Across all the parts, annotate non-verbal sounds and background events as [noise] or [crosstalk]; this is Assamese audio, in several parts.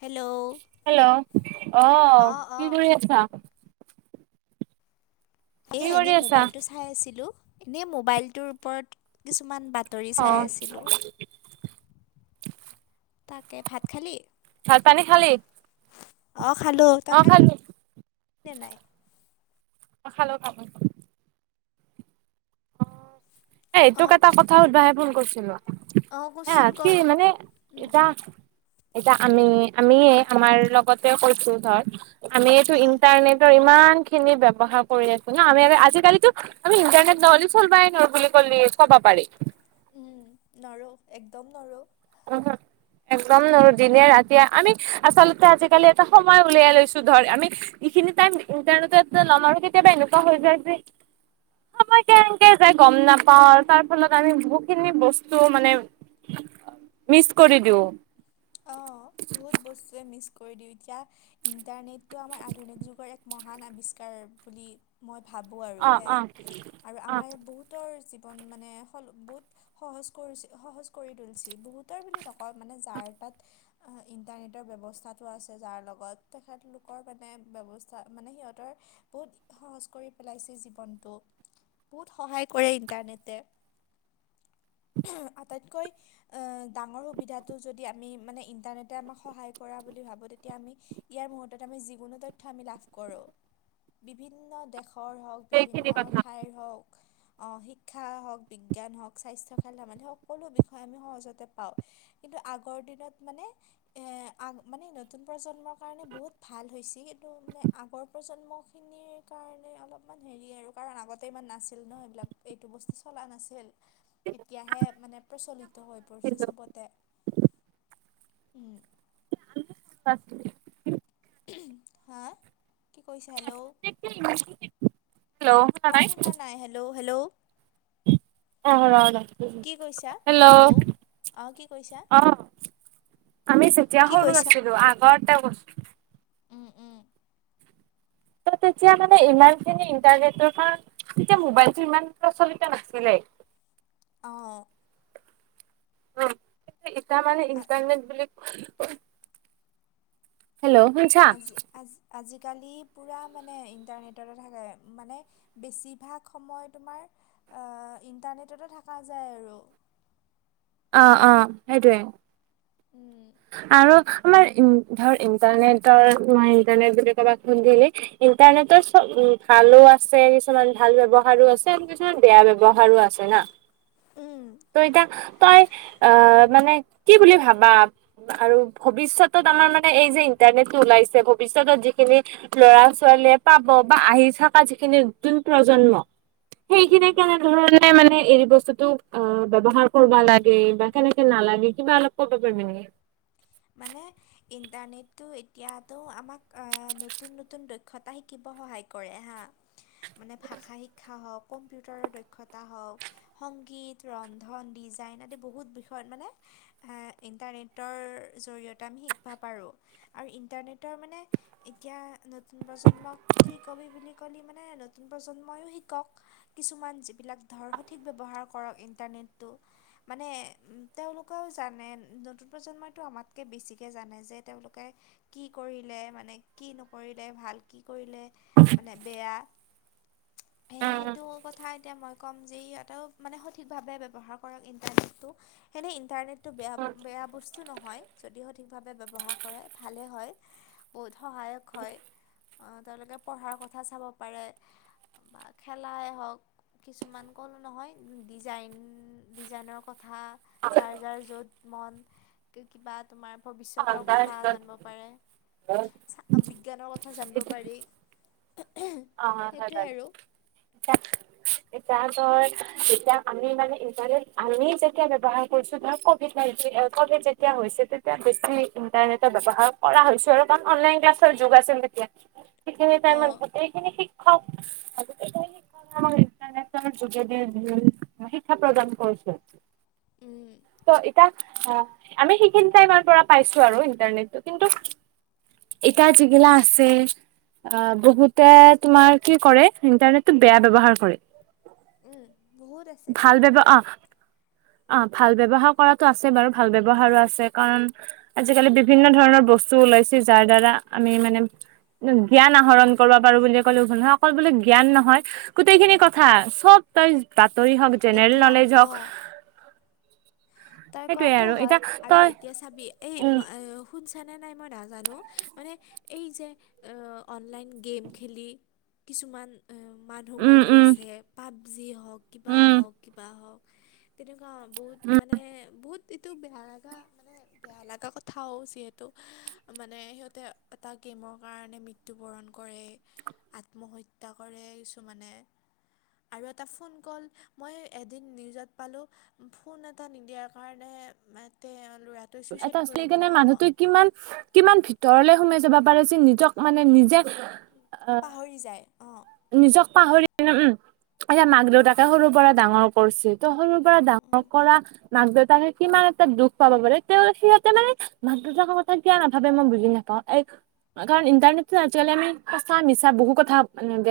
হেল্ল' হেল্ল, অ', অঁ কি অঁ কৰি আছা? এ কি কৰি এনেই আছা মোবাইলটো চাই আছিলো, এনে মোবাইলটোৰ ওপৰত কিছুমান বাট তৰি অ চাই আছিলোঁ। তাকে ভাত খালি? ভাত পানী খালি অ', খালো। অ তই খালি খালো নে নাই? অ', খালোঁ, খালোঁ। এ তোক অঁ এটা কথা সুধবাহে ফোন কৰিছিলো। অঁ হা, কচোন ক কি মানে এটিয়া এতিয়া আমি, আমিয়ে আমাৰ লগতে কৈছো ধৰ আমিটো অঁ ইণ্টাৰনেট ইমান খিনি ব্যৱহাৰ কৰি আছো ন আমি আজিকালিতো আমি ইন্টাৰনেট নহলি চল বাই নৰো বুলি কলি কব পাৰি। উম, নৰো একদম নৰো। [unintelligible] একদম নৰো দিনে ৰাতিয়ে আমি আচলতে আজিকালি এটা সময় উলিয়াই লৈছো ধৰ আমি এইখিনি টাইম ইণ্টাৰনেটত ল'ম আৰুো কেতিয়াবা এনেকুৱা হৈ যায় যে সময় কেনকে যায় গম নাপাও, তাৰ ফলত আমি বহু খিনি বস্তু মানে মিচ কৰি দিওঁ। অ', বহুত বস্তুৱে মিছ কৰি দিওঁ, এতিয়া ইণ্টাৰনেটটো আমাৰ আধুনিক যুগৰ এক মহান আৱিষ্কাৰ বুলি মই ভাবোঁ আৰু অ অ সেয়াই, আৰু অ আমাৰ য়াত বহুত তৰ জীৱন মানে হল বহুত সহজ কৰি সহজ কৰি তুলিছে, বহুতৰ বুলি নকওঁ মানে যাৰ তাত ইণ্টাৰনেটৰ ব্যৱস্থাটো আছে যাৰ লগত, তেখেতলোকৰ মানে ব্যৱস্থা- মানে সিহঁতৰ বহুত সহজ কৰি পেলাইছে জীৱনটো। বহুত সহায় কৰে ইণ্টাৰনেটে। আটাইতকৈ ডাঙৰ সুবিধাটো যদি আমি মানে ইণ্টাৰনেটে আমাক সহায় কৰা বুলি ভাবো তেতিয়া আমি ইয়াৰ মুহুৰৰ্তত আমি যিকোনো তথ্য় আমি লাভ কৰো। বিভিন্ন দেশৰ হওঁক সেইখিনি বিভিন্ন কথা ঠাইৰ হওক অ', শিক্ষা হওক, বিজ্ঞান হওক স্বাস্থ্য, খেল ধেমালি হওক, সকলো বিষয়ে আমি সহজতে পাও। কিন্তু আগৰ দিনত মানে এ আগ- মানে নতুন প্ৰজন্মৰ কাৰণে বহুত ভাল হৈছে, কিন্তু মানে আগৰ প্ৰজন্মক খিনিৰ কাৰণে অলপমান হেৰি আৰু কাৰণ আগতে ইমান নাছিল ন এইবিলাক এইটো বস্তু চলা নাছিল। এতিয়াহে মানে প্ৰচলিত হৈ পৰিছে হেল্ল' ছবতে। উম। [unintelligible] হা? কি কৈছা হেল্ল? [inaudible] হেল্ল শুনা মই শুনা নাই। Hello hello. অ', ৰ ৰ কি কৈছা হেল্ল। হেল্ল' অঁ কি কৈছা। অ', আমি যেতিয়া কি সৰু কৰিছা? আছিলো আগৰতে বস্তু উম, উম। ত' তেতিয়া মানে ইমান খিনি ইন্টাৰনেটৰ কাৰ তেতিয়া মোবাইলতটো ইমান প্ৰচলিত নাছিলে। অঁ'। অ', ইটা মানে ইণ্টাৰনেট বুলি ক হেল্ল শুনিছা। আজি আজ আজিকালি পূৰা মানে ইণ্টাৰনেটতে থাকে মানে বেছিভাগ সময় তোমাৰ ইণ্টাৰনেটতে থকা যায় আৰু। অ', অ', সেইটোয়ে। উম। আৰু আমাৰ ধৰ ইণ্টাৰনেটৰ ইণ্টাৰনেট বুলি ক'বাক সুধিলি ইণ্টাৰনেটৰ চব উ ভালো আছে কিছুমান ভাল ব্যৱহাৰ আছে আৰু কিছুমান বেয়া ব্যৱহাৰো আছে না। ত' এতিয়া তই আহ মানে কি বুলি ভাবা আৰু ভৱিষ্যতত আমাৰ মানে এই যে ইন্টাৰনেটটো ওলাইছে ভৱিষ্যতত যিখিনি ল'ৰা ছোৱালীয়ে পাব বা আহি থকা যিখিনি নতুন প্ৰজন্ম। সেই খিনি উম। কাৰনে ধৰি লোৱা মানে এ বস্তুতোক অ', ব্যৱহাৰ কৰিবা লাগে বা কেনেকে নালাগে কিবা অলপ কব পাৰিবি নেকি। মানে ইণ্টাৰনেটটো এতিয়াতো আমাক নতুন নতুন দক্ষতা শিকিব সহায় কৰে হা মানে ভাষা শিক্ষা হওক কম্পিউটাৰৰ দক্ষতা হওক সংগীত ৰন্ধন ডিজাইন আদি বহুত বিষয়ত মানে ইণ্টাৰনেটৰ জৰিয়তে আমি শিকিব পাৰোঁ আৰু ইণ্টাৰনেটৰ মানে এতিয়া নতুন প্ৰজন্মক কি কবি বুলি কলি মানে নতুন প্ৰজন্মইও শিকক। কিছুমান যিবিলাক ধৰ সঠিক ব্যৱহাৰ কৰক ইণ্টাৰনেটটো। মানে উ তেওঁলোকেও জানে নতুন প্ৰজন্মইতো আমাক কৈ বেছিকৈ জানে যে তেওঁলোকে কি কৰিলে মানে কি নকৰিলে ভাল কি কৰিলে মানে বেয়া স উম উম সেইটো কথা এতিয়া মই কম যি ইহঁতেও মানে সঠিকভাৱে ব্যৱহাৰ কৰক ইণ্টাৰনেটটো সেনেই ইণ্টাৰনেট এইটো বেয়া উম, বেয়া বস্তু নহয়। যদি সঠিকভাৱে ব্যৱহাৰ কৰে ভালে হয়, বহুত সহায়ক হয়। তেওঁলোকে পঢ়াৰ কথা চাব পাৰে বা খেলাই হওক কিছুমান কলো নহয় ডিজাইন ডিজাইনৰ কথা কথা যাৰ যাৰ য'ত মন। কিবা তোমাৰ অ ভৱিষ্যতৰ কথা জানিব বাৰু। পাৰে। বিজ্ঞানৰ কথা জানিব পাৰি। [inaudible] সেইটোৱে আৰু এতিয়া ধৰ এতিয়া আমি মানে ইটাৰনেট আমি যেতিয়া ব্যৱহাৰ কৰিছো ধৰ ক ক'ভিড যেতিয়া হৈছে তেতিয়া বেছি ইন্টাৰনেটৰ ব্যৱহাৰ কৰা হৈছো আৰু কাৰণ অনলাইন ক্লাছ ৰ যোগ আছিল তেতিয়া সেইখিনি টাইমত গোটেইখিনি শিক্ষক ইণ্টাৰনেটৰ যোগেদি যি খিনি শিক্ষা প্ৰদান কৰিছে। উম। ত' এতিয়া আ, আমি সেইখিনিত টাইমৰ পৰা পাইছোঁ আৰু ইণ্টাৰনেটটো কিন্তু এটায়া যিগিলা আছে আ বহু তে তোমাৰ কি কৰে ইণ্টাৰনেটটো বেয়া ব্যৱহাৰ কৰে। উম বহুত আছে ভাল ব্যব তেনেকুৱা অ অ' ভাল ব্যৱহাৰ কৰাতো আছে বাৰু, ভাল ব্যৱহাৰো আছে কাৰণ আজিকালি বিভিন্ন ধৰণৰ বস্তু ওলাইছে যাৰ দ্বাৰা আমি মানে জ্ঞান আহৰণ কৰিব পাৰোঁ বুলি ক'লেও ভ নহয়, অকল বোলে জ্ঞান নহয় গোটেইখিনি কথা, চব তই বাতৰি হওঁক, জেনেৰেল এতিয়া নলেজ অ হওঁক তই কোৱাটোও আৰু হয় এতিয়া আৰু তই এতিয়া চাবি এই উম [unintelligible] শুন চানে নাই মই নাজানো, মানে এই যে অনলাইন গেম খেলি কিছুমান মানুহ উম মৰি উম আছে। পাবজি হওঁক কিবা উম হওঁক কিবা হওঁক তেনেকুৱা বহুত উম মানে বহুত এইটো বেয়া লাগা মানে বেয়া লগা কথাও যিহেতু মানে সিহঁতে এটা গেমৰ কাৰণে মৃত্য ত্যুবৰণ কৰে, আত্মহত্যা কৰে কিছুমানে। আৰু এটা ফোন কল, মই এদিন নিউজত পালোঁ ফোন এটা নিদিয়াৰ কাৰণেহে [unintelligible] এটা [unintelligible] মানুহতো কিমান কিমান ভিতৰলে সোমাই যাব পাৰে যে নিজক মানে নিজে অ পাহৰি যায় অ'। নিজক পাহৰি উম, এতিয়া মাক দেউতাকে সৰু পৰা ডাঙৰ কৰিছে ত' সৰু পৰা ডাঙৰ কৰা মাক দেউতাকে কিমান এটা দুখ পাব পাৰে। তৌ সিহঁতে মানে মাক দেউতাকৰ কথা কিয়া নাভাবে মই বুজি নাপাওঁ। এই কাৰণ ইণ্টাৰনেটটোত আজিকালি আমি সঁচা মিছা বহু কথা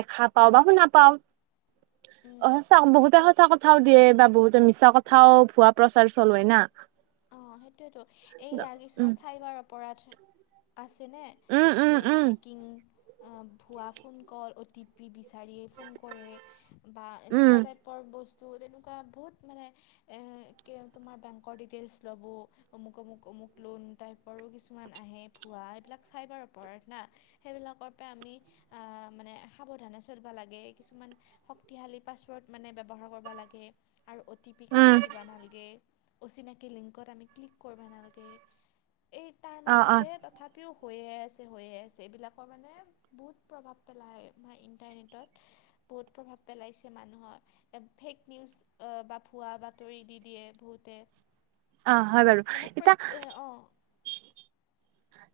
দেখা পাওঁ বা শুনা পাওঁ। উম অ' সঁচা বহুত তে সঁচা কথাও দিয়ে বা বহুতে মিছা কথাও ভুৱা প্ৰচাৰ চলে না। অ' সেইটোৱেতো। এইয়া উম কিছুমান চাইবাৰ অপৰাধ আছেনে? উম উম যে উম হেকিং, ভোৱা phone call, O T P বিচাৰি ফোন কৰে বা উম এনেকুৱা টাইপ পৰ বস্তু তেনেকুৱা বহুত মানে এ, কে তোমাৰ বেংকৰ ডিটেইলছ ল'ব অমুক অমুক অমুক লোন টাইপৰো কিছুমান আহে ভুৱা, এইবিলাক চাইবাৰ অপৰাধ না। সেইবিলাকৰ পৰা আমি আ, মানে সাৱধানে চলিব লাগে, কিছুমান শক্তিশালী পাছৱৰ্ড মানে ব্যৱহাৰ কৰিব লাগে। আৰু অ টি পি উম কাকো দিবা নালাগে। অচিনাকি লিংকত আমি ক্লিক কৰিব নালগে। এই তাৰ অ অ মাজতে [unintelligible] পিও হৈয়ে আছে, হৈয়ে আছে। এইবিলাকৰ মানে বহুত প্ৰভাৱ পেলাই মা ইণ্টাৰনেটত বহুত প্ৰভাৱ পেলাইছে মানুহৰ। ফেক নিউজ বা ভুৱা বাতৰি দি দিয়ে বহুতে। অ' হয় বাৰু। মানে প্ৰ এতিয়া অঁ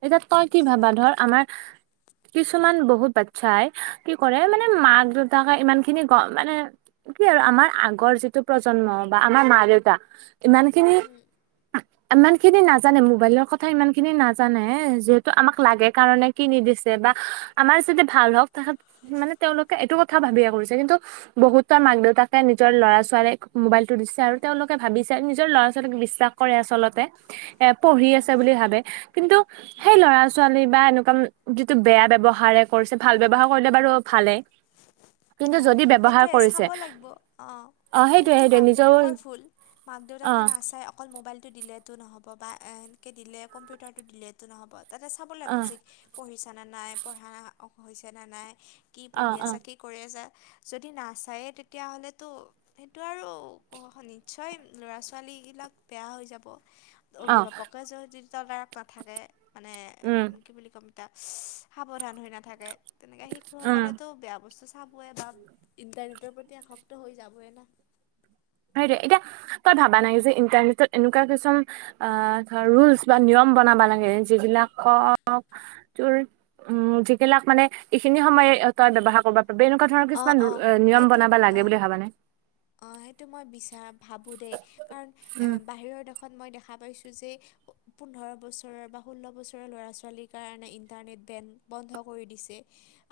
এতিয়া তই কি কিবা ভাবা, ধৰ এটা আমাৰ কিছুমান বহুত বাচ্ছাই কি কৰে মানে উম মাক দেউতাক ইমানখিনি গ মানে কি আৰু আমাৰ আগৰ যিটো প্ৰজন্ম বা আমাৰ মা দেউতা ইমানখিনি, উম ইমানখিনি নাজানে, মোবাইলৰ কথা ইমানখিনি নাজা জানে যিহেতু আমাক লাগে কাৰণে কিনি দিছে বা আমাৰ যাতে ভাল হওঁক তাহাত মানে তেওঁলোকে এইটো কথা ভাবিয়ে কৰিছে, কিন্তু বহুতৰ মাক, দেউতাকে নিজৰ ল'ৰা, ছোৱালীক মোবাইলটো দিছে আৰু তেওঁলোকে ভাবিছে আৰু নিজৰ ল'ৰা, ছোৱালীক বিশ্বাস কৰে আচলতে এ, পঢ়ি উম আছে বুলি ভাবে, কিন্তু উম সেই ল'ৰা, ছোৱা বা এনেকুৱা যিটো বেয়া ব্যৱহাৰে কৰিছে, ভাল ব্যৱহাৰ কৰিলে বাৰু ভালেই। অ', সেইটোৱে চাব লাগব, অ'। সেইটোয়ে সেইটো সেইটোয়ে মাক, নিজৰ দেউতাকৰ ভুল, মাক, অ দেউতাকে নাচায় অক অকল মোবাইলটো দিলেতো নহ'ব বা এনকে দিলে কম্পিউটাৰটো দিলেতো নহ'ব। তাতে চাব অ লাগিব যে, পঢ়িছানে নাই, পঢ়া হৈছেনে নাই, কি অ পঢ়ি অ আছা, কি কৰি আছা, যদি নাচায়েই তেতিয়াহ'লেতো সেইটো আৰু নিশ্চয়, ল'ৰা, ছোৱালীগিলাক বেয়া হৈ যাব। অ অভিভাৱকে য-যি তদাৰক নাথাকে, মানে উম কি বুলি ক'ম এতিয়া, সাৱধান হৈ নাথাকে তেনেকে উম শিশুসকলেতো বেয়া বচ ভাবোয়ে বা ইণ্টাৰনেটৰ প্ৰতি আসক্ত হৈ যাবই না। হেইটোৱে এতিয়া তই ভাবা নাই যে, ইণ্টাৰনেটত এনেকুৱা কিছুমান আ, ধৰ ৰুলচ বা নিয়ম বনাব লাগে যিবিলাকক তোৰ উম, যিগিলাক মানে এইখিনি সময়ে তই ব্যৱহাৰ কৰিব পাৰিবি এনেকুৱা ধৰ অ কিছুমান অ এই, নিয়ম এইটো বনাবা লাগে বুলি ভাবানে? অ', সেইটো মই বিচাৰ ভাবোঁ দেই, কাৰণ এ, উম বাহিৰৰ দেশ ত, মই দেখা পাইছোঁ যে, পোন্ধৰ বছৰৰ বা ষোল্ল বছৰৰ ল'ৰা, ছোৱালীৰ কাৰণে ইণ্টাৰনেট বেণ্ড বন্ধ কৰি দিছে।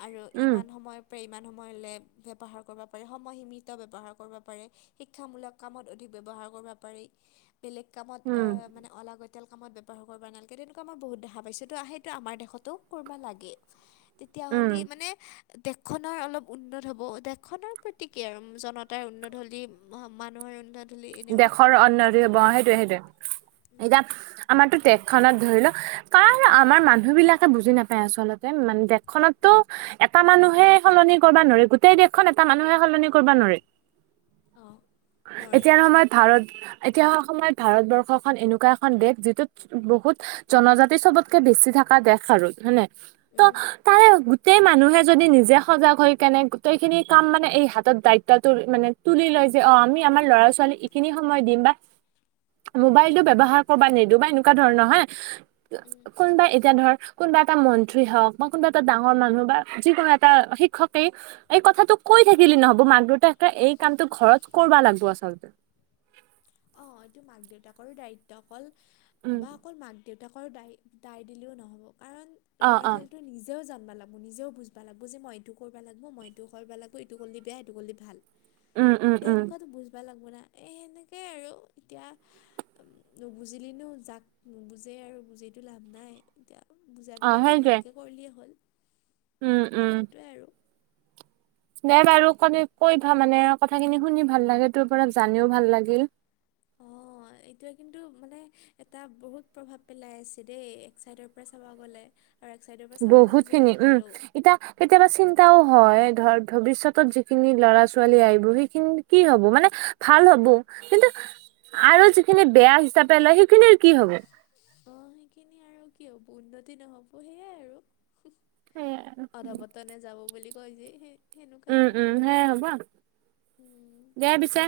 আৰু উম ইমান সময়ৰ পৰা, ইমান সময়লৈ ব্যৱহাৰ কৰিব পাৰি সময়সীমিত ব্যৱহাৰ কৰিব পাৰে, শিক্ষামূলক কামত অধিক ব্যৱহাৰ কৰিব পাৰি, বেলেগ কামত আ, উম মানে অলাগতিয়াল কামত ব্যৱহাৰ কৰিব নালাগে, তেনেকুৱা মই বহুত দেখা পাইছোঁ, ত' সেইটো আমাৰ দেশতো কৰিব লাগে। [inaudible] উম তেতিয়াহ'লে মানে দেশখনৰ অলপ উন্নত হ'ব, দেশখনৰ প্ৰতি কি আৰু জনত তাৰ উন্নত হ'লি, মানুহৰ উন্নত হ'লি, এনেও দেশখন উন্নতি হ'ব। সেইটোয়ে, সেইটোয়ে এতিয়া আমাৰো দেশখনত ধৰি ল কাৰ আমাৰ মানুহবিলাকে বুজি নাপায় আচলতে, মানে দেশখনতো এটা মানুহে সলনি কৰিবা নোৱাৰে, গোটেই দেশখন এটা মানুহে সলনি কৰিবা নোৱাৰে। অ', নোৱাৰে। এতিয়াৰ সময়ত ভাৰত এতিয়া অসমত ভাৰতবৰ্ষখন এনেকুৱা এখন দেশ, যিটোত বহুত জনজাতি চবতকে বেছি থকা দেশ আৰু হয়নে? ত' উম, তাৰে গোটেই মানুহে যদি নিজে সজাগ হৈ কেনে গোটেইখিনি কাম মানে এই হাতত দায়িত্বটোৰ মানে তুলি লয় যে, অ', আমি আমাৰ ল'ৰা ছোৱালী ইখিনি সময় দিম, বা মোবাইলটো ব্যৱহাৰ কৰবা নিদো বা এনেকুৱা ধৰণৰ হয় উম। কোনোবা এতিয়া ধৰ কোনোবা এটা মন্ত্ৰী হওঁক, বা কোনোবা এটা ডাঙৰ মানুহ বা, যিকোনো এটা শিক্ষকেই এই কথাটো কৈ থাকিলি নহ'ব মাক, দেউতাকে এই কামটো ঘৰত কৰবা লাগিব আচলতে। অ', এইটো মাক দেউতাকৰো দায়িত্ব অকল উম বা অকল মাক, দেউতাকৰ দায়, দায় দিলেও নহ'ব, কাৰণ অ' ল'ৰা, অ' ছোৱালীটোৱে নিজেও জানিব লা মোৰ নিজেও বুজবা লাগবো যে, মই এইটো কৰব লাগব, মই এইটো কৰব লাগব, এইটো কৰিলে বেয়া, এইটো কৰিলে ভাল। উম, উম, উম, সেনেকুৱাতো বুজবা লাগব না? এ সেনেকে আৰু এতিয়া নুবুজিলেও যাক নুবুজে আৰু বুজিটো লাভ নাই। এতিয়া অ', বুজাবিলাকে সেইটোৱে ভালকৈ কৰিলেই হ'ল। উম, উম। সেইটোৱে আৰু দে বাৰু কলি কৈ ভা মানে কথাখিনি শুনি ভাল লাগে। তোৰ পৰা জানিও ভাল লাগিল। অঁ [inaudible] এইটোৱে কিন্তু মানে, এটা বহুত প্ৰভাৱ পেলাই আছে দেই, এক চাইডৰ পৰা চাব গ'লে। আৰু এক চাইডৰ পৰা চাব গ'লে খিনি বহুত উম, ভালো। এতিয়া কেতিয়াবা চিন্তাও হয় ধৰ, ভৱিষ্যতত যিখিনি লৰা ছোৱালী আহিব সেইখিনি কি হব মানে ভাল হ'ব, কিন্তু আৰু যিখিনি বেয়া হিচাপে লয় সেইখিনিৰ কি হ'ব। অ' সেইখিনি আৰু কি হব, উন্নতি নহব সেইয়াই আৰু। সেয়াই আৰু। অধপতনে যাব বুলি কয় যে সেই সেনেকুৱাই উম, হ'ব উম, আৰু সেয়াই হ'ব উম। দে পিছে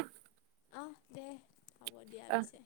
আহ দে হ'ব দিয়া অ'। পিছে।